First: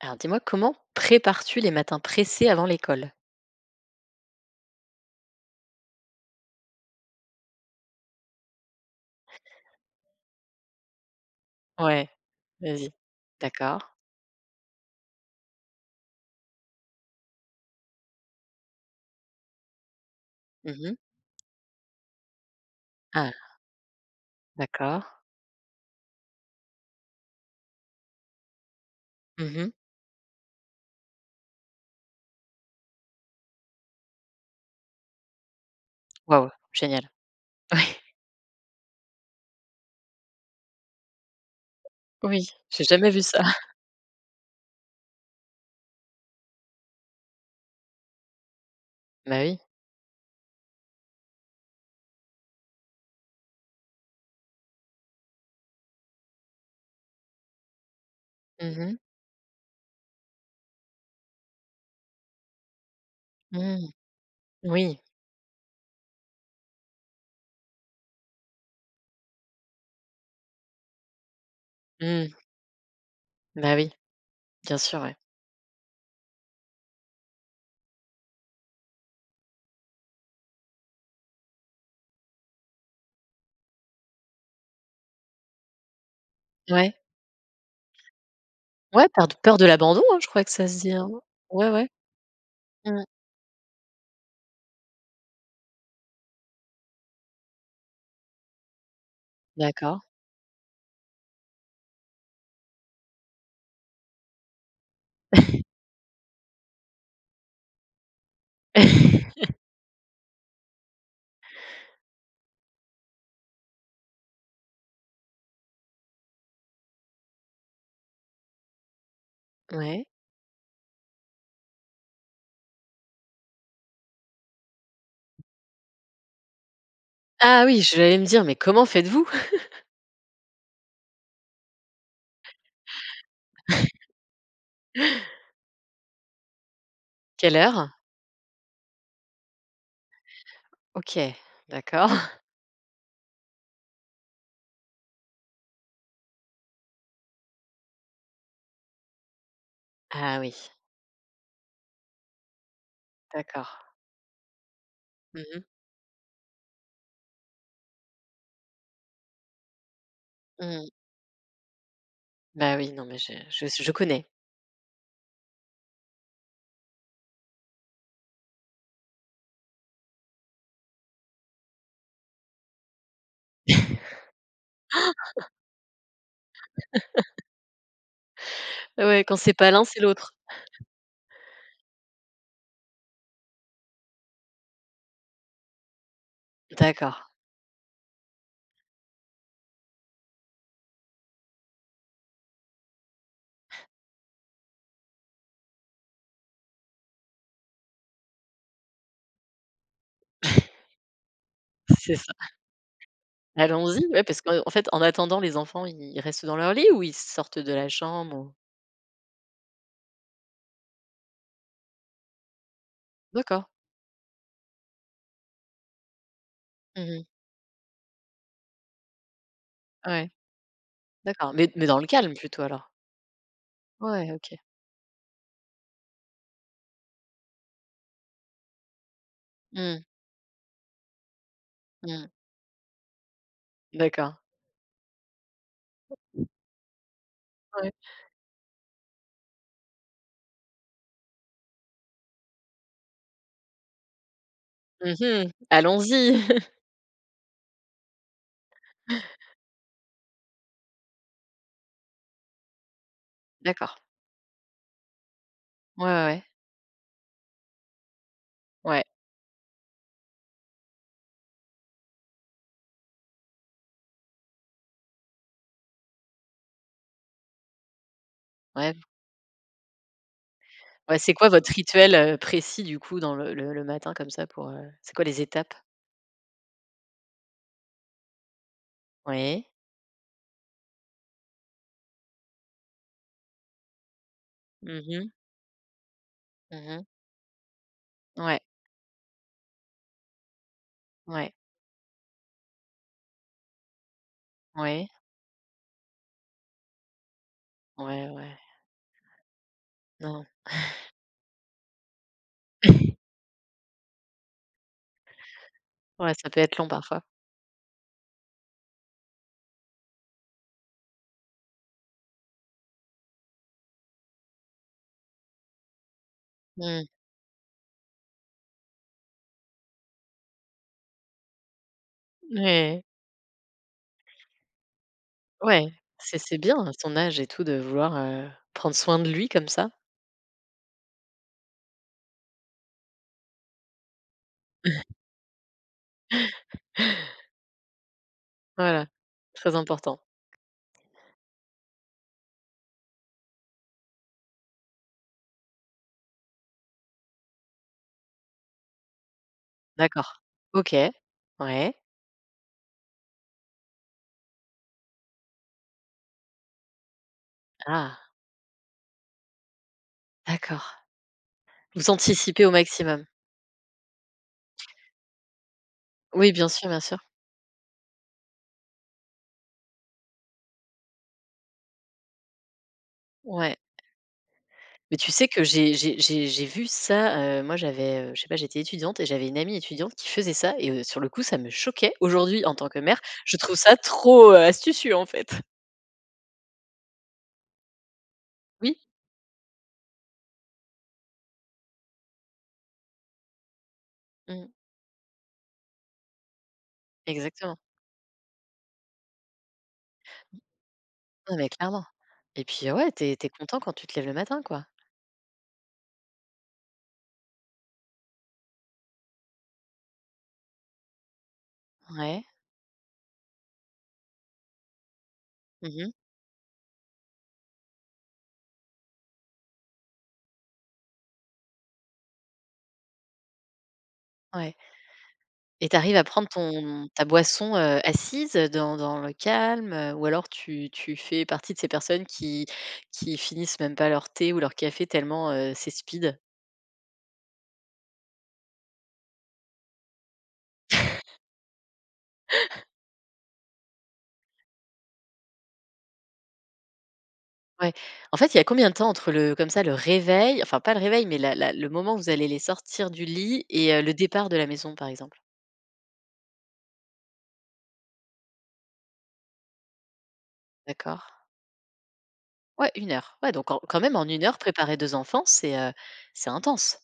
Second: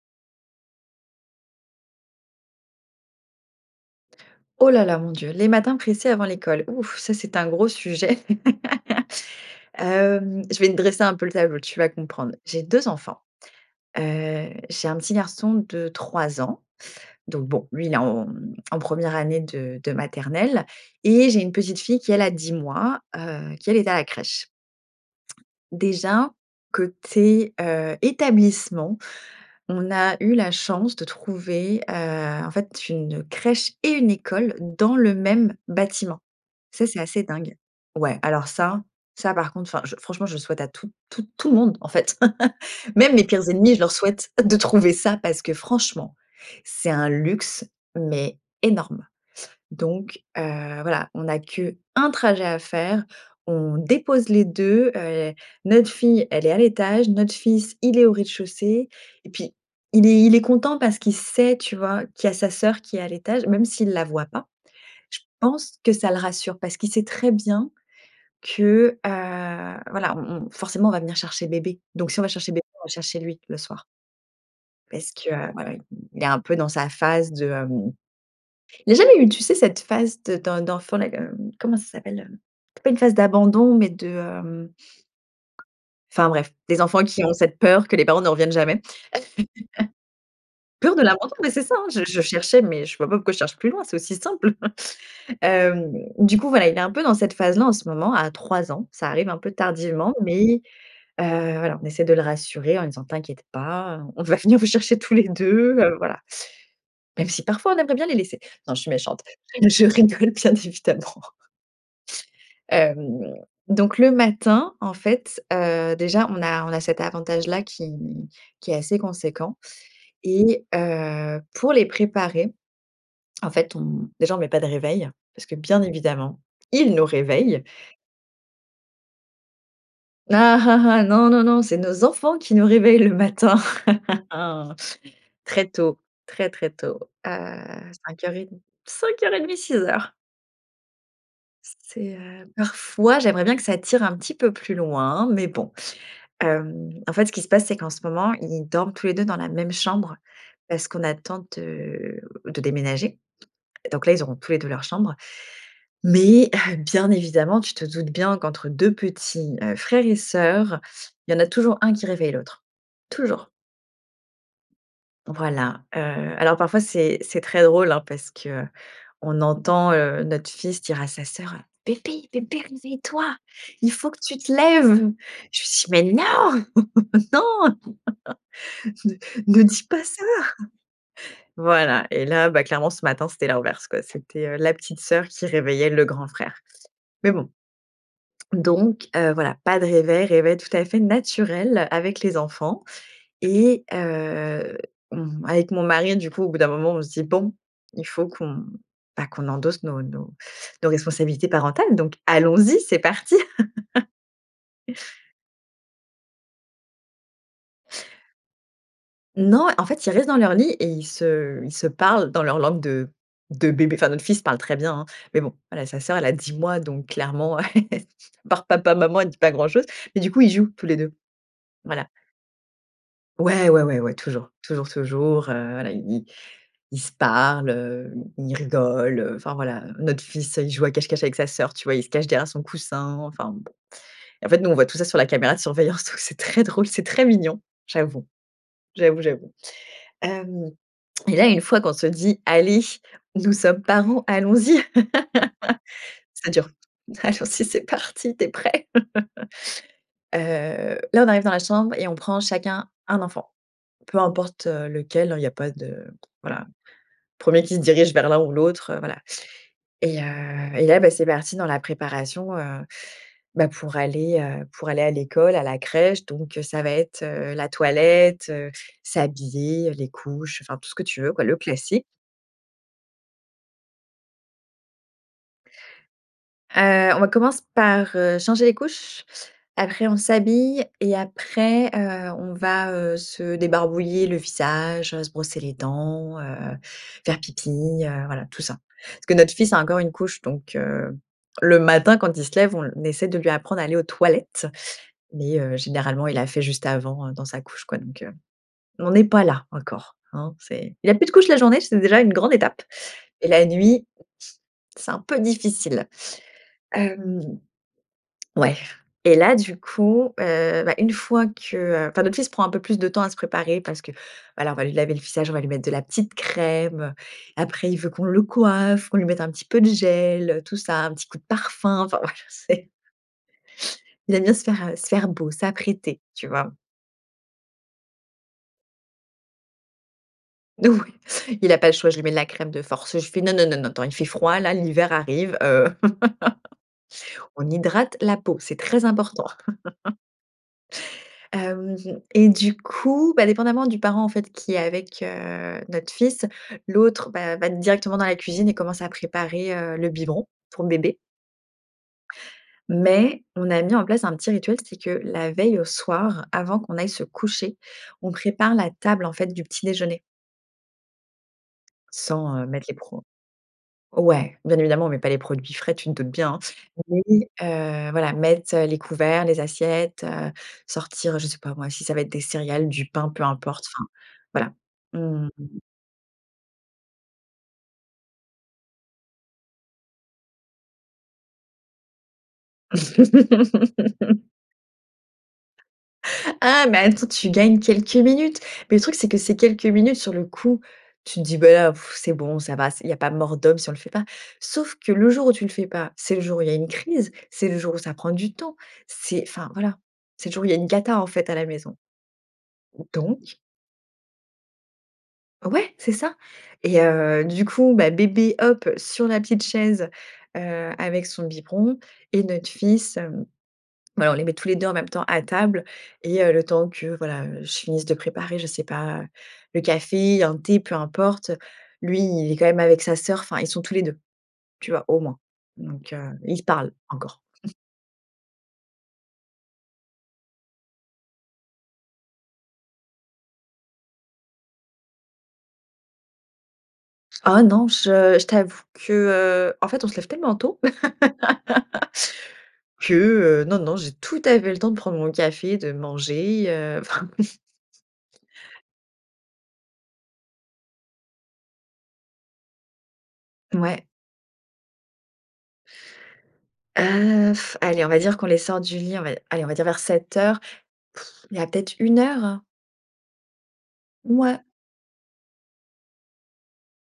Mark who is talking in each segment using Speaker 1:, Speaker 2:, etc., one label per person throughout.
Speaker 1: Alors dis-moi, comment prépares-tu les matins pressés avant l'école?
Speaker 2: Oh là là, mon Dieu! Les matins pressés avant l'école, ouf, ça, c'est un gros sujet. Hem, je vais te dresser un peu le tableau, tu vas
Speaker 1: Ouais.
Speaker 2: comprendre. J'ai 2
Speaker 1: Vas-y.
Speaker 2: enfants,
Speaker 1: D'accord.
Speaker 2: heu. J'ai un petit garçon de 3, donc bon, lui, il est en en première année de de maternelle
Speaker 1: Mmh mh.
Speaker 2: et j'ai une petite fille qui, elle, a 10,
Speaker 1: Ah.
Speaker 2: heu, qui, elle, est à la crèche.
Speaker 1: D'accord.
Speaker 2: Déjà, côté, heu, établissement,
Speaker 1: Mmh mh.
Speaker 2: on a eu la chance de trouver, heu, en fait, une crèche et une école dans le même bâtiment.
Speaker 1: Wouah!
Speaker 2: Ça, c'est
Speaker 1: Génial.
Speaker 2: assez dingue.
Speaker 1: Oui.
Speaker 2: Ouais. Alors ça, ça, par contre, enfin je franchement, je souhaite à tout tout tout le monde en fait.
Speaker 1: Oui. J’ai jamais
Speaker 2: Même
Speaker 1: vu
Speaker 2: mes
Speaker 1: ça.
Speaker 2: pires ennemis, je leur souhaite de trouver ça parce que franchement, c'est un luxe, mais énorme!
Speaker 1: Bah, oui.
Speaker 2: Donc, heu, voilà, on a qu' 1 trajet à faire. On dépose les 2. Heu, notre fille, elle est à l'étage, notre fils, il est au
Speaker 1: Mmh
Speaker 2: rez-de-chaussée
Speaker 1: mh.
Speaker 2: et puis, il est il est content parce qu'il sait, tu vois, qu'il y a sa sœur qui est à l'étage, même s'il
Speaker 1: Mmh.
Speaker 2: la voit pas.
Speaker 1: Oui.
Speaker 2: Je pense que ça le rassure parce qu'il sait très bien que, heu, voilà, on on forcément, on va venir chercher bébé. Donc si on va
Speaker 1: Mmh.
Speaker 2: chercher bébé, on va chercher lui le
Speaker 1: Bah,
Speaker 2: soir.
Speaker 1: oui. Bien sûr,
Speaker 2: Parce
Speaker 1: ouais.
Speaker 2: que, heu, ouais, ouais, il est un peu dans sa phase de, hem Il a jamais eu, tu sais, cette phase de d’en d’enfant là comme, heu, comment ça s'appelle, hem? C’est pas une phase d'abandon, mais de, hem enfin bref, des
Speaker 1: Ouais.
Speaker 2: enfants qui ont cette peur que les parents ne reviennent jamais.
Speaker 1: Ouais. Par de peur de l'abandon, hein, je crois que ça se dit,
Speaker 2: Peur de
Speaker 1: hein.
Speaker 2: l'abandon, bah, c’est
Speaker 1: Ouais
Speaker 2: ça, hein!
Speaker 1: ouais.
Speaker 2: Je je cherchais, mais je
Speaker 1: Mmh.
Speaker 2: vois pas pourquoi je cherche plus loin, c'est aussi simple. Hem, du coup, voilà, il est un peu dans cette phase là en ce moment à 3 ans. Ça arrive un peu
Speaker 1: D’accord.
Speaker 2: tardivement, mais, heu, voilà, on essaie de le rassurer en lui disant: «T'inquiète pas, heu, on va venir vous chercher tous les 2, heu, voilà». Même si parfois on aimerait bien les laisser. Non, je suis méchante. Je rigole, bien évidemment. Hem, donc, le matin, en fait, heu, déjà on a on a cet avantage là qui qui est assez conséquent
Speaker 1: Ouais.
Speaker 2: et heu, pour les préparer, en fait, on déjà, on met pas de réveil, parce que, bien évidemment, ils nous réveillent.
Speaker 1: Ah oui! J’allais me dire: «Mais comment faites-vous?»
Speaker 2: Ah ah ah, non, non, non, c'est nos enfants qui nous réveillent le matin. Très tôt très très tôt, heu,
Speaker 1: Quelle heure?
Speaker 2: 05:30, 05:30-06:00.
Speaker 1: OK,
Speaker 2: C
Speaker 1: d'accord.
Speaker 2: c'est heu, parfois, j'aimerais bien que ça tire un petit peu plus loin, mais bon. Hem, en fait, ce qui se passe, c'est qu'en ce moment, ils dorment tous les 2 dans la même chambre,
Speaker 1: Ah oui.
Speaker 2: parce qu'on attend de de déménager
Speaker 1: D'accord.
Speaker 2: et donc là, ils auront tous les 2 leur chambre.
Speaker 1: Mmh mh.
Speaker 2: Mais hum, bien évidemment, tu te doutes bien qu'entre 2 petits heu, frère et sœur,
Speaker 1: Mmh.
Speaker 2: il y en a toujours un qui réveille l'autre,
Speaker 1: Bah, oui, non, mais je
Speaker 2: toujours.
Speaker 1: je s je connais.
Speaker 2: Voilà, heu, alors parfois, c'est c'est très drôle hein, parce que on entend, heu, notre fils dire à sa sœur, heu: «Bébé, bébé réveille toi, il faut que tu te lèves». Je lui dis: «Mais non! Non,
Speaker 1: Ouais, quand c'est
Speaker 2: ne ne
Speaker 1: pas
Speaker 2: dis
Speaker 1: l'un, c'est
Speaker 2: pas ça!»
Speaker 1: l'autre.
Speaker 2: Voilà et là bah, clairement ce matin, c'était l'inverse quoi. C'était heu, la petite sœur qui réveillait le grand frère.
Speaker 1: D'accord.
Speaker 2: Mais bon donc heu, voilà, pas de réveil réveil tout à fait naturel avec les enfants et heu, mmh, avec mon mari du coup au bout d'un moment on se dit: «Bon il faut qu'on, bah qu'on endosse nos nos nos responsabilités parentales donc
Speaker 1: C'est ça.
Speaker 2: allons-y, c'est parti!»
Speaker 1: Allons-y, oui parce qu'en fait, en attendant, les enfants, ils restent dans leur lit ou ils sortent de la chambre ou?
Speaker 2: Non, en fait, ils restent dans leur lit et ils se ils se parlent dans leur langue de
Speaker 1: D'accord.
Speaker 2: de bébé. Enfin, notre fils parle très bien, hein, mais bon, voilà, sa sœur, elle a 10 mois, donc
Speaker 1: Mmh mh.
Speaker 2: clairement à part «Papa, maman,» elle dit pas grand-chose. Mais
Speaker 1: Ouais,
Speaker 2: du coup, ils jouent tous les 2.
Speaker 1: d'accord. Mais mais dans le
Speaker 2: Voilà.
Speaker 1: calme plutôt alors?
Speaker 2: Ouais, ouais, ouais, ouais,
Speaker 1: Ouais,
Speaker 2: toujours
Speaker 1: OK.
Speaker 2: toujours toujours, heu, voilà, i i ils se parlent, heu, i ils rigolent, heu, enfin voilà, heu.
Speaker 1: Mmh.
Speaker 2: Notre fils, heu, il joue à cache-cache avec sa sœur, tu vois, il se cache
Speaker 1: Mmh.
Speaker 2: derrière son coussin enfin, b.
Speaker 1: D'accord.
Speaker 2: Et en fait, nous, on voit tout ça sur la caméra de surveillance, donc, c'est
Speaker 1: [unintelligible]
Speaker 2: très drôle, c'est très mignon,
Speaker 1: Ouais.
Speaker 2: j'avoue j'avoue j'avoue. Hem et là, une fois qu'on se dit: «Allez, nous sommes parents, allons-y,
Speaker 1: Mmh mh, allons-y!
Speaker 2: ça dure. Allons-y, c'est parti, tu es prêt. Heu, là, on arrive dans la chambre et on prend chacun 1 enfant.
Speaker 1: D'accord.
Speaker 2: Peu importe, heu, lequel, hein, il y a pas
Speaker 1: Ouais,
Speaker 2: de
Speaker 1: ouais, ouais.
Speaker 2: voilà. Premier qui se dirige vers l'un ou l'autre, heu,
Speaker 1: Ouais.
Speaker 2: voilà. Et, heu, et là, bah, c'est parti dans la préparation, heu, bah, pour aller, heu, pour aller à l'école à la crèche donc, heu ça va être, heu, la toilette, heu,
Speaker 1: Ouais v
Speaker 2: s'habiller, heu, les couches, enfin tout ce que
Speaker 1: Ouais,
Speaker 2: tu veux
Speaker 1: c'est
Speaker 2: quoi,
Speaker 1: quoi
Speaker 2: le
Speaker 1: votre
Speaker 2: classique.
Speaker 1: rituel, heu, précis du coup dans le le le matin comme ça pour, heu c'est quoi les étapes?
Speaker 2: Heu, on va commence par, heu, changer les couches,
Speaker 1: Oui.
Speaker 2: après on s'habille et après, heu, on va, heu, se débarbouiller le
Speaker 1: Mmh
Speaker 2: visage, heu,
Speaker 1: mh.
Speaker 2: se brosser les dents, heu,
Speaker 1: Mmh mh.
Speaker 2: faire pipi, heu, voilà
Speaker 1: Ouais.
Speaker 2: tout ça. Parce que notre fils a encore une couche, donc, heu,
Speaker 1: Ouais.
Speaker 2: le matin quand il se lève, on l naissait de lui apprendre à aller aux toilettes.
Speaker 1: Ouais.
Speaker 2: Mais, heu, généralement, il a fait juste avant, heu, dans sa couche quoi donc,
Speaker 1: Ouais
Speaker 2: heu,
Speaker 1: ouais.
Speaker 2: on en est pas là encore,
Speaker 1: Non.
Speaker 2: hein, c'est il a plus de couches la journée, c'est déjà une grande étape. Et la nuit, c'est un peu difficile.
Speaker 1: Ouais, ça peut être long parfois.
Speaker 2: Hem, ouais et là du coup, heu, bah, une fois que, heu enfin notre fils prend un peu plus de temps à se préparer parce que, voilà, on va lui laver le visage, on va lui mettre de la petite
Speaker 1: Mmh.
Speaker 2: crème, après il veut qu'on le coiffe, qu'on lui mette un petit peu de gel, heu, tout ça, un petit coup de parfum, enfin, voila, c'est
Speaker 1: Mouais.
Speaker 2: il aime bien se faire, heu, se faire beau,
Speaker 1: Ouais,
Speaker 2: s'apprêter,
Speaker 1: c'est
Speaker 2: tu
Speaker 1: c'est
Speaker 2: vois?
Speaker 1: bien à son âge et tout de vouloir, heu, prendre soin de lui comme ça.
Speaker 2: N Oui, il a pas le choix, je lui mets de la crème de force, je fais: «Non, non, non, non, attend il fait froid, là, l'hiver arrive. Heu, on hydrate la peau, c'est très
Speaker 1: Voilà,
Speaker 2: important.»
Speaker 1: très important.
Speaker 2: Hem, mmh mh, et du coup, bah, dépendamment du parent, en fait, qui est avec, heu, notre fils, l'autre, bah, va directement dans la cuisine et commence à préparer, heu, le
Speaker 1: D'accord.
Speaker 2: biberon, pour
Speaker 1: OK.
Speaker 2: bébé.
Speaker 1: Ouais.
Speaker 2: Mais, on a mis en place un petit rituel, c'est que la veille au soir, avant qu'on aille se coucher,
Speaker 1: Ah.
Speaker 2: on prépare la table, en fait, du petit déjeuner.
Speaker 1: D'accord. Vous
Speaker 2: Sans, heu,
Speaker 1: anticipez au
Speaker 2: mettre les pro
Speaker 1: maximum.
Speaker 2: ouais, bien évidemment on met pas les produits frais, tu te doutes
Speaker 1: Oui,
Speaker 2: bien, hein?
Speaker 1: bien sûr bien sûr.
Speaker 2: Oui, heu, voilà, mettre les couverts, les assiettes, heu, sortir, je sais pas moi, si ça va être des céréales, du pain, peu
Speaker 1: Ouais.
Speaker 2: importe, enfin, voilà.
Speaker 1: Mais tu sais
Speaker 2: Mmh
Speaker 1: que
Speaker 2: mh.
Speaker 1: j'ai j'ai j'ai j'ai vu ça, heu, moi, j'avais, heu, je sais pas, j'étais étudiante et j'avais une amie étudiante qui faisait ça et, heu, sur le coup, ça me choquait. Aujourd'hui, en tant que mère, je trouve ça trop, heu astucieux, en fait.
Speaker 2: Ah, mais attends, tu gagnes quelques minutes. Mais
Speaker 1: Oui.
Speaker 2: le truc, c'est que ces quelques minutes, sur le coup, tu te dis: «Beh, ah,, c'est bon, ça va, c'est il y a pas mort d'homme si on le fait pas.».
Speaker 1: Mmh.
Speaker 2: Sauf que le jour où tu le fais pas, c'est le jour où il y a une crise, c'est le
Speaker 1: Exactement.
Speaker 2: jour où ça prend du temps, c'est enfin voilà, c'est le
Speaker 1: Mmh.
Speaker 2: jour où il y a une cata, en fait, à
Speaker 1: Non,
Speaker 2: la
Speaker 1: mais
Speaker 2: maison.
Speaker 1: clairement, et puis, heu, ouais, tu es tu es
Speaker 2: Donc.
Speaker 1: content quand tu te lèves le matin, quoi.
Speaker 2: Ouais, c'est ça! Et, heu, du coup, bah, bébé, hop, sur la petite chaise, heu, avec son biberon et
Speaker 1: Ouais.
Speaker 2: notre fils, hem bah, on les met tous les deux en même temps à table.
Speaker 1: Mmh mh.
Speaker 2: Et, heu, le temps que, voilà, heu, je finisse de préparer, je sais pas, le café, un thé, peu importe. Lui, il est quand même avec sa sœur enfin, ils sont tous les 2,
Speaker 1: Ouais.
Speaker 2: tu vois, au moins,
Speaker 1: Et tu
Speaker 2: donc,
Speaker 1: arrives à
Speaker 2: heu,
Speaker 1: prendre
Speaker 2: ils se parlent
Speaker 1: ton ta
Speaker 2: encore.
Speaker 1: boisson, heu, assise, heu, dans dans le calme, heu, ou alors tu tu fais partie de ces personnes qui qui finissent même pas leur thé ou leur café tellement, heu, c'est speed?
Speaker 2: Oh non, je je t'avoue que, heu, en fait, on se lève tellement tôt. Que, heu, non non, j'ai tout à fait le temps de prendre mon café, de manger, heu, enfin.
Speaker 1: Ouais. En fait, il y a combien de temps entre le comme ça, le réveil enfin pas le réveil, mais la la le moment où vous allez les sortir du lit et heu,
Speaker 2: Mouais.
Speaker 1: le départ de la maison, par exemple?
Speaker 2: Heu, allez, on va dire qu'on les sort du lit, on va, dire aller on va dire vers 07:00,
Speaker 1: D'accord.
Speaker 2: il y a peut-être 1 heure.
Speaker 1: Ouais 1 heure. Ouais, donc, quand quand même, en 1 heure,
Speaker 2: Mouais.
Speaker 1: préparer 2 enfants, c'est, heu, c'est intense.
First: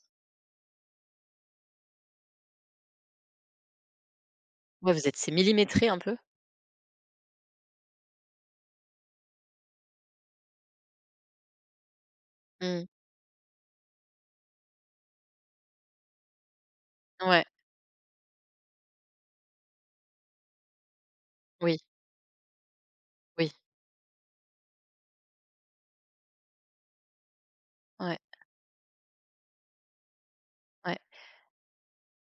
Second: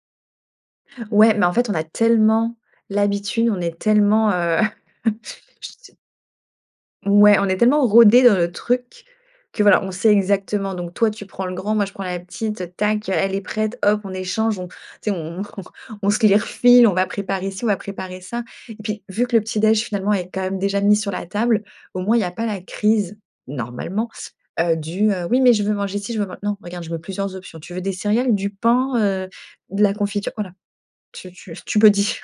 Speaker 2: Ouais. Mais, en fait, on a tellement l'habitude, on est tellement, heu,
Speaker 1: Ouais. Vous êtes, c'est
Speaker 2: je
Speaker 1: millimétré
Speaker 2: sais
Speaker 1: un peu?
Speaker 2: Ouais. On est tellement rodés dans notre truc que voilà, on sait exactement donc toi, tu prends le grand, moi, je prends la petite,
Speaker 1: Mmh.
Speaker 2: tac, heu, elle est prête, hop, on échange, on tu sais on on on se les refile, on va
Speaker 1: Ouais.
Speaker 2: préparer si on va préparer ça. Et puis, vu que le petit déj, finalement est quand même déjà mis sur la table,
Speaker 1: Oui.
Speaker 2: au moins il y a pas la crise,
Speaker 1: Oui.
Speaker 2: normalement, heu, du, heu, oui, mais je veux manger si, je veux man non, regarde, je mets plusieurs options, tu veux des
Speaker 1: Ouais.
Speaker 2: céréales, du pain, heu, de la confiture, voilà,
Speaker 1: Ouais.
Speaker 2: tu tu tu me dis.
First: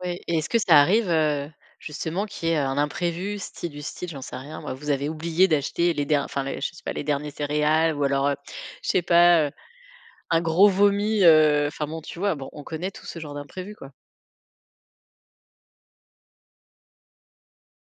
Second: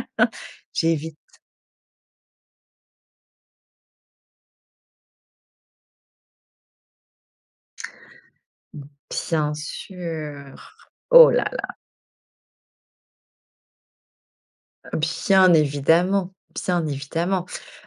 Speaker 1: Oui, et est-ce que ça arrive,
Speaker 2: J'évite.
Speaker 1: heu, justement qu'il y ait, heu, un imprévu style du style, j'en sais rien moi, vous avez oublié d'acheter, les der enfin, je sais pas, les derniers céréales ou alors, heu, je sais pas, heu,
Speaker 2: Bien
Speaker 1: un gros
Speaker 2: sûr,
Speaker 1: vomi,
Speaker 2: oh là
Speaker 1: heu.
Speaker 2: là.
Speaker 1: Enfin bon, tu vois? Bon, on connaît tout ce genre d'imprévus quoi.
Speaker 2: Bien évidemment, bien évidemment.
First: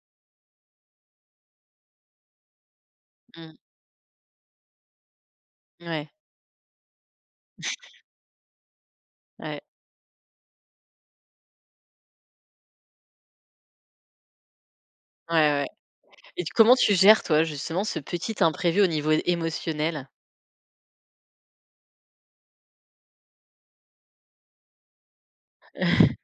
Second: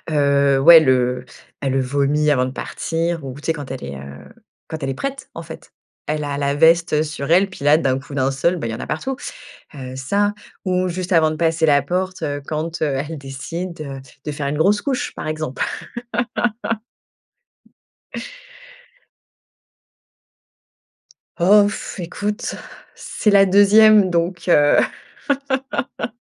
Speaker 2: Heu, ouais le elle vomi avant de partir ou tu sais?
Speaker 1: Mmh.
Speaker 2: Quand elle est, heu, quand elle est prête en fait.
Speaker 1: Ouais.
Speaker 2: Elle a la veste sur elle, puis là d'un coup d'un seul, bah, il y en a partout.
Speaker 1: Ouais.
Speaker 2: Heu, ça ou juste avant de passer la porte, heu, quand, heu, elle décide de faire une grosse couche par
Speaker 1: Ouais,
Speaker 2: exemple.
Speaker 1: ouais. Et tu comment tu gères toi justement ce petit imprévu au niveau émotionnel?
Speaker 2: Oh f écoute, c'est la 2e donc, heu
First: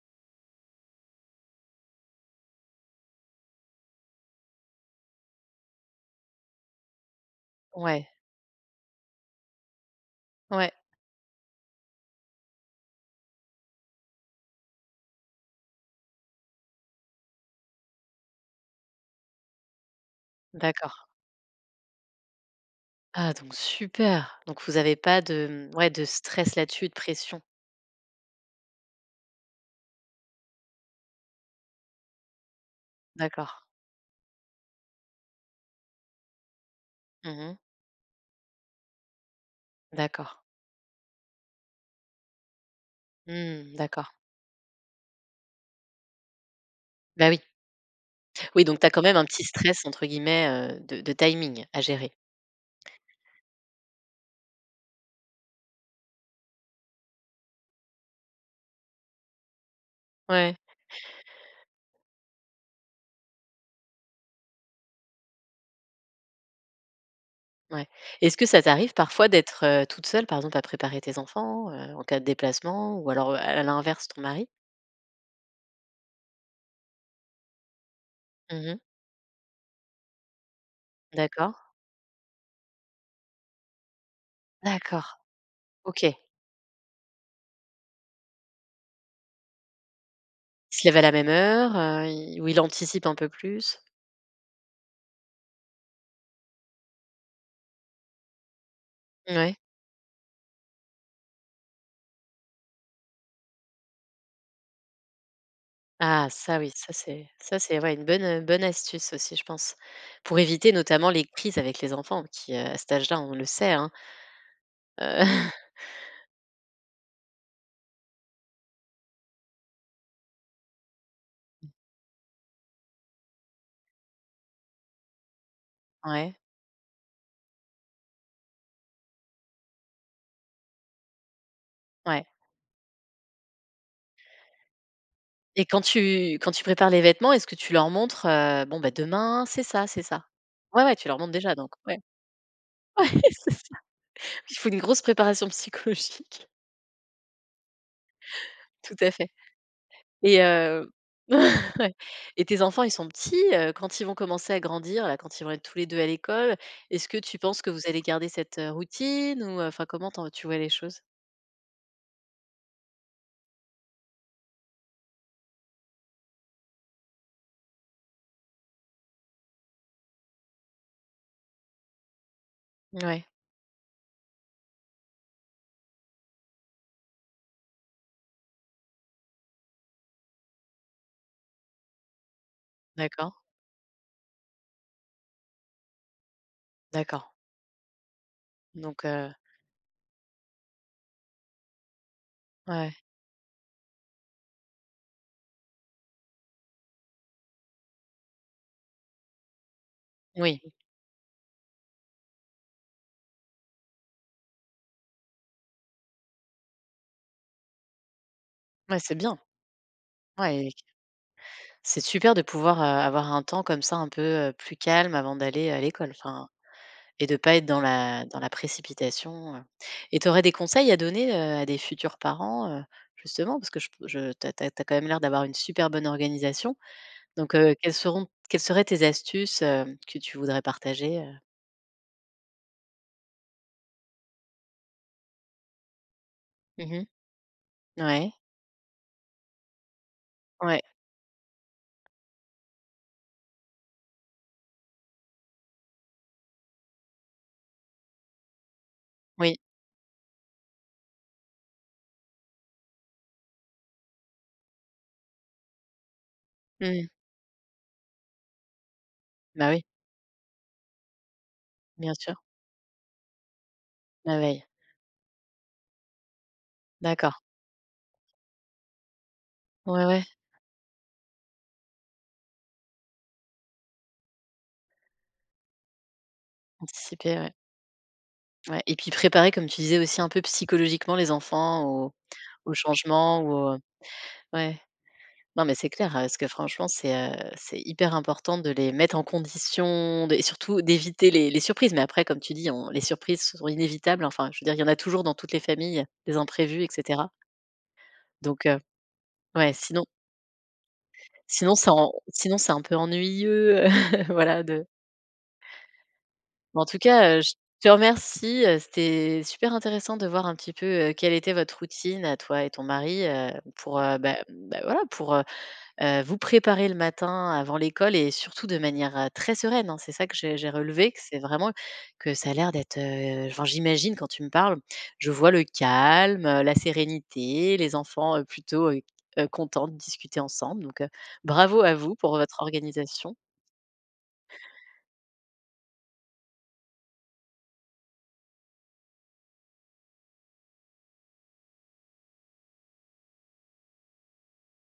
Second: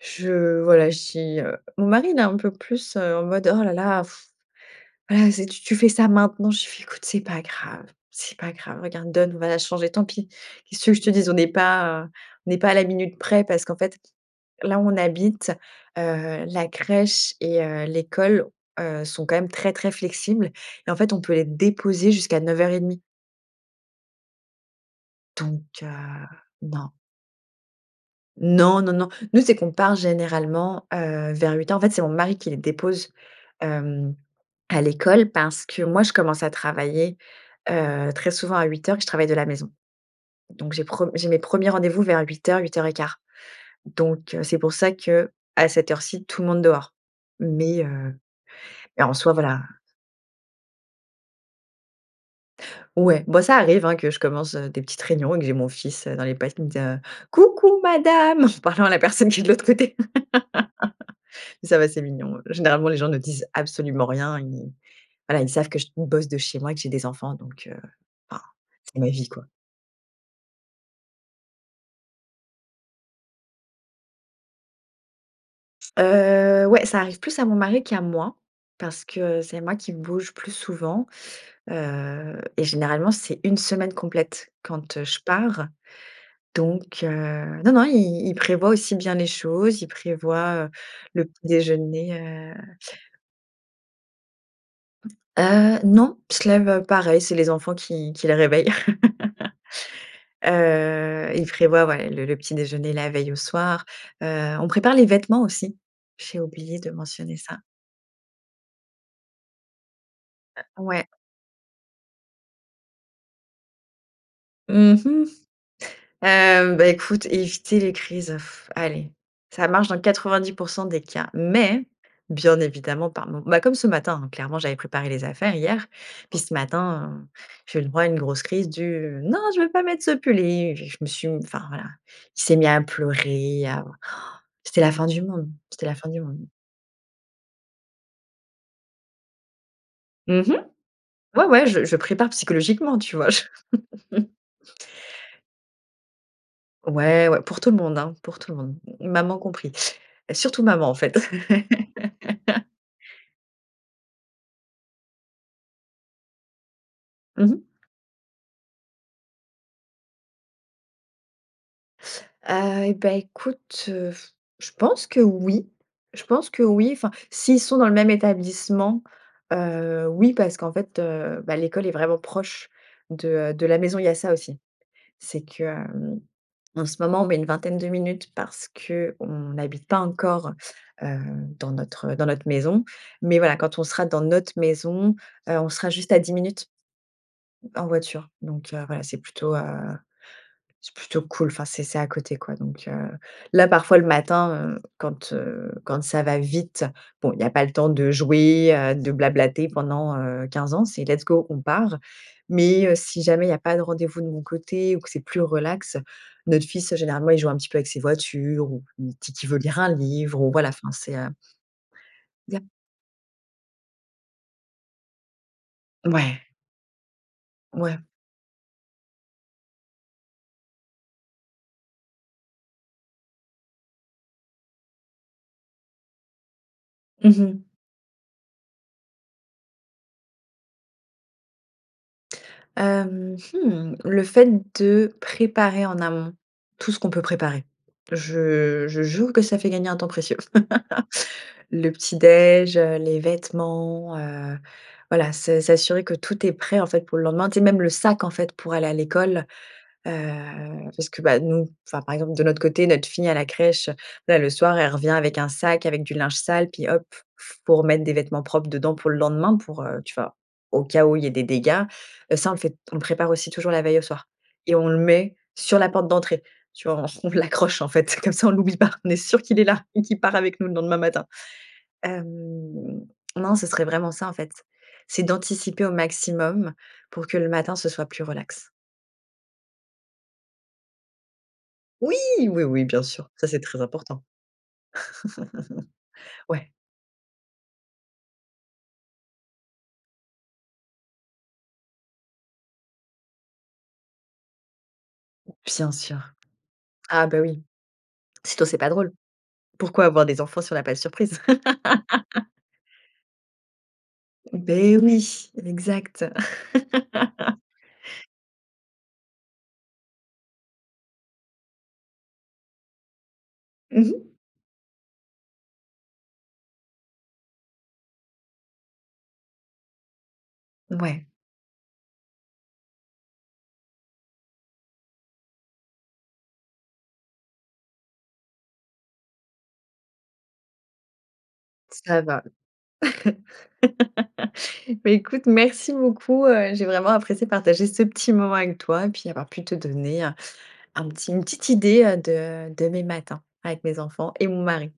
Speaker 2: je voilà, j'y heu, mon mari, il est un peu plus, heu, en mode: «Oh là là,, bah, c'est tu tu fais ça maintenant». Je lui fais: «Écoute c'est pas grave,
Speaker 1: Ouais.
Speaker 2: c'est pas grave regarde. Donne, on va la changer. Tant pis
Speaker 1: Ouais.
Speaker 2: qu'est que tu veux que je te dise? On n'est pas à on n'est pas à la minute près» parce qu'en fait là où on habite, heu, la crèche et heu, l'école, heu, sont quand même très très flexibles et en
Speaker 1: D'accord.
Speaker 2: fait, on peut les déposer jusqu'à 9:30
Speaker 1: Ah donc super. Donc vous avez pas
Speaker 2: donc,
Speaker 1: de, mmh, ouais de
Speaker 2: heu,
Speaker 1: stress là dessus,
Speaker 2: non.
Speaker 1: de pression.
Speaker 2: Non, non, non. Nous, c'est qu'on part généralement, heu, vers 8:00. En fait, c'est mon mari qui les dépose,
Speaker 1: D'accord.
Speaker 2: hem, à l'école parce que moi, je commence à travailler,
Speaker 1: Mmh mh.
Speaker 2: heu, très souvent à 8:00 et je travaille de la maison.
Speaker 1: D'accord.
Speaker 2: Donc j'ai pre j'ai mes premiers rendez-vous vers 8:00-8:15.
Speaker 1: Mmh. D'accord.
Speaker 2: Donc c'est pour ça que à cette heure ci, tout le monde dehors.
Speaker 1: Bah oui.
Speaker 2: Mais, heu,
Speaker 1: Oui donc tu as
Speaker 2: et
Speaker 1: quand
Speaker 2: en
Speaker 1: même un
Speaker 2: soi,
Speaker 1: «petit
Speaker 2: voilà.
Speaker 1: stress» entre guillemets, heu, de de timing à gérer.
Speaker 2: Ouais, bah, ça arrive que je commence, heu, des petites réunions et que j'ai mon fils, heu, dans les pattes qui me dit, heu: «Coucou madame!» en parlant à la personne qui est de l'autre côté.
Speaker 1: Ouais.
Speaker 2: Ça va, c'est mignon, heu. Généralement, les gens ne disent absolument rien. Ils voilà ils savent que je bosse de chez moi et que j'ai des enfants donc, heu,
Speaker 1: Ouais. Est-ce
Speaker 2: enfin
Speaker 1: que ça t'arrive
Speaker 2: c'est ma vie
Speaker 1: parfois
Speaker 2: quoi.
Speaker 1: d'être, heu, toute seule, par exemple, à préparer tes enfants, heu, en cas de déplacement ou alors, heu, à l'inverse ton mari?
Speaker 2: Heu, ouais, ça arrive plus à mon mari qu'à moi,
Speaker 1: Mmh mh.
Speaker 2: parce que c'est moi qui bouge plus souvent.
Speaker 1: D'accord.
Speaker 2: Heu et généralement c'est 1 semaine complète quand, heu,
Speaker 1: D'accord,
Speaker 2: je pars.
Speaker 1: OK.
Speaker 2: Donc, heu, non non il il prévoit aussi bien les choses, il prévoit, heu,
Speaker 1: Il se lève à la
Speaker 2: le
Speaker 1: même
Speaker 2: petit
Speaker 1: heure, heu,
Speaker 2: déjeuner,
Speaker 1: il ou
Speaker 2: heu
Speaker 1: il anticipe un peu plus?
Speaker 2: Heu, non, il se lève, heu, pareil, c'est les enfants qui qui le réveillent.
Speaker 1: Mouais.
Speaker 2: Heu, il prévoit, ouais le le petit déjeuner, la veille au soir. Heu, on prépare les vêtements aussi
Speaker 1: Ah,
Speaker 2: j'ai
Speaker 1: ça oui.
Speaker 2: oublié
Speaker 1: Ça
Speaker 2: de
Speaker 1: c'est
Speaker 2: mentionner
Speaker 1: ça
Speaker 2: ça.
Speaker 1: c'est ouais, une bonne, heu, bonne astuce aussi, je pense. Pour
Speaker 2: Heu,
Speaker 1: éviter
Speaker 2: ouais.
Speaker 1: notamment les crises avec les enfants qui à cet âge là, on le sait, hein,
Speaker 2: Mmh
Speaker 1: heu
Speaker 2: mh. Hem, beh, écoute, éviter les crises. Allez, ça marche dans 90 % des cas, mais bien évidemment par mom Bah, comme ce matin, hein, clairement, j'avais préparé les affaires hier.
Speaker 1: Ouais.
Speaker 2: Puis ce matin, heu, j'ai eu droit à une grosse crise du: «Non, je veux pas mettre ce pull» et il j je me suis di enfin voilà,
Speaker 1: Ouais.
Speaker 2: il s'est mis à pleurer, à oh c'était la fin du monde,
Speaker 1: Et quand
Speaker 2: c'était la fin du
Speaker 1: tu
Speaker 2: monde.
Speaker 1: quand tu prépares les vêtements, est-ce que tu leur montres, heu, bon, bah, demain, c'est ça c'est ça?
Speaker 2: Mmh mh.
Speaker 1: Ouais, ouais, tu leur montres
Speaker 2: Ouais
Speaker 1: déjà,
Speaker 2: ouais,
Speaker 1: donc.
Speaker 2: je je
Speaker 1: Ouais.
Speaker 2: prépare psychologiquement,
Speaker 1: Ouais,
Speaker 2: tu vois? Je
Speaker 1: c'est ça. Il faut une grosse préparation psychologique.
Speaker 2: Ouais, ouais, pour tout le monde, hein, pour tout le monde,
Speaker 1: Tout à fait.
Speaker 2: maman compris.
Speaker 1: Et
Speaker 2: Surtout maman,
Speaker 1: heu,
Speaker 2: en fait.
Speaker 1: ouais. Et tes enfants, ils sont petits, heu, quand ils vont commencer à grandir, là, quand ils vont être tous les 2 à l'école, est-ce que tu
Speaker 2: Mmh mh.
Speaker 1: penses que vous allez garder cette, heu, routine ou, heu, enfin, comment t’en tu vois les choses?
Speaker 2: Heu, et bah, écoute, heu, je pense que oui. Je pense que oui. Enfin, s'ils sont dans le même établissement, heu, oui, parce qu'en fait, heu, bah, l'école est vraiment proche
Speaker 1: Ouais.
Speaker 2: de, heu, de la maison. Il y a ça aussi. C'est que, hem, en ce moment, on met une vingtaine de minutes parce qu'on habite pas encore, heu, dans notre dans notre maison.
Speaker 1: D’accord.
Speaker 2: Mais voilà, quand on sera dans notre maison, heu, on sera juste à 10 minutes
Speaker 1: D'accord.
Speaker 2: en voiture. Donc, heu, voilà,
Speaker 1: Donc,
Speaker 2: c'est
Speaker 1: heu.
Speaker 2: plutôt, heu c'est plutôt cool enfin c'est c'est à côté quoi, donc,
Speaker 1: Ouais.
Speaker 2: heu. Là parfois le matin, heu, quand, heu, quand ça va vite bon il y a pas le temps de jouer, heu, de blablater pendant, heu,
Speaker 1: Oui.
Speaker 2: 15 ans, c'est let's go on part, mais, heu, si jamais il y a pas de rendez-vous de mon côté ou que c'est plus relax, notre fils généralement il joue un petit peu avec ses voitures ou
Speaker 1: Bah,
Speaker 2: il
Speaker 1: c'est
Speaker 2: dit
Speaker 1: bien.
Speaker 2: qui veut lire un livre ou
Speaker 1: Ouais
Speaker 2: voilà,
Speaker 1: et q
Speaker 2: enfin c'est, heu
Speaker 1: C'est super de
Speaker 2: Il y a
Speaker 1: pouvoir, heu, avoir un temps comme ça, un peu, heu, plus calme avant d'aller à l'école,
Speaker 2: Ouais.
Speaker 1: enfin. Et de pas être dans
Speaker 2: Ouais.
Speaker 1: la dans la précipitation, heu. Et tu aurais des conseils à donner, heu, à des futurs parents, heu, justement, parce que je p je tu as tu as tu as quand même l'air d'avoir une super bonne organisation.
Speaker 2: Mmh
Speaker 1: Donc,
Speaker 2: mh.
Speaker 1: heu, quelles seront quelles seraient tes astuces, hem, que tu voudrais partager, heu?
Speaker 2: Hem, mmh, le fait de préparer en amont
Speaker 1: Mmh
Speaker 2: tout ce
Speaker 1: mh.
Speaker 2: qu'on peut préparer,
Speaker 1: Ouais.
Speaker 2: je je jure que ça fait gagner un temps précieux.
Speaker 1: Ouais.
Speaker 2: Le petit déj, heu, les vêtements, heu, voilà, s s'assurer que tout est prêt en fait pour le lendemain. Tu sais, même le sac en fait pour aller à l'école,
Speaker 1: Oui.
Speaker 2: heu parce que, bah, nous enfin par exemple, de notre côté, notre fille à la crèche, là le soir, elle revient avec un sac avec du linge sale, puis hop,
Speaker 1: Mmh.
Speaker 2: il faut remettre des vêtements propres dedans pour le lendemain,
Speaker 1: Bah oui.
Speaker 2: pour, heu, tu vois, au cas où il y ait des dégâts.
Speaker 1: Bien sûr.
Speaker 2: Heu, ça, on le fait on prépare aussi toujours la veille au soir
Speaker 1: La veille.
Speaker 2: et on le met sur la porte d'entrée, tu vois. On on
Speaker 1: D'accord.
Speaker 2: l'accroche en fait, comme ça, on l'oublie pas. On est sûr qu'il est là et
Speaker 1: Ouais,
Speaker 2: qu'il
Speaker 1: ouais.
Speaker 2: part avec nous le lendemain matin. Hem, non, ce serait vraiment ça, en fait. C'est d'anticiper au maximum pour que
Speaker 1: Anticiper,
Speaker 2: le
Speaker 1: ouais.
Speaker 2: matin, ce soit plus relax.
Speaker 1: Ouais. Et puis préparer, comme tu disais aussi un peu psychologiquement les enfants aux
Speaker 2: Oui! Oui,
Speaker 1: aux
Speaker 2: oui, bien sûr!
Speaker 1: changements
Speaker 2: Ça,
Speaker 1: ou
Speaker 2: c'est
Speaker 1: au
Speaker 2: très important.
Speaker 1: Ouais. Non, mais c'est clair, heu, parce que
Speaker 2: Ouais.
Speaker 1: franchement, c'est, heu c'est hyper important de les mettre en condition de et surtout d'éviter les les surprises. Mais après, comme tu dis on: «Les surprises sont inévitables». Enfin, je veux dire, il y en a toujours dans toutes les
Speaker 2: Bien
Speaker 1: familles
Speaker 2: sûr.
Speaker 1: des imprévus, et
Speaker 2: Ah,
Speaker 1: cetera.
Speaker 2: bah, oui. Sinon,
Speaker 1: Donc,
Speaker 2: c’est
Speaker 1: heu
Speaker 2: pas drôle.
Speaker 1: ouais,
Speaker 2: Pourquoi
Speaker 1: sinon
Speaker 2: avoir des enfants si on a pas de surprise?
Speaker 1: Sinon, ça en sinon, c'est un peu ennuyeux. Voilà de
Speaker 2: Beh, oui, exact.
Speaker 1: Mais en tout cas, heu, je te remercie, heu. C'était super intéressant de voir un petit peu, heu, quelle était votre routine à toi et ton mari, heu, pour,
Speaker 2: Mmh
Speaker 1: heu,
Speaker 2: mh.
Speaker 1: bah bah, voilà, pour, heu heu, vous préparer le matin avant l'école et surtout de manière, heu, très sereine, hein. C'est ça que j'ai j'ai relevé, que
Speaker 2: Ouais.
Speaker 1: c'est vraiment que ça a l'air d'être, heu enfin j'imagine quand tu me parles, je vois le calme, la sérénité, les enfants, heu, plutôt, heu heu, contents de discuter ensemble. Donc, heu, bravo à vous
Speaker 2: Ça
Speaker 1: pour
Speaker 2: va.
Speaker 1: votre organisation.
Speaker 2: Bah, écoute merci beaucoup, heu, j'ai vraiment apprécié partager ce petit moment avec toi et puis avoir pu te donner, heu, un petit une petite idée, heu, de de mes matins avec mes enfants et mon mari.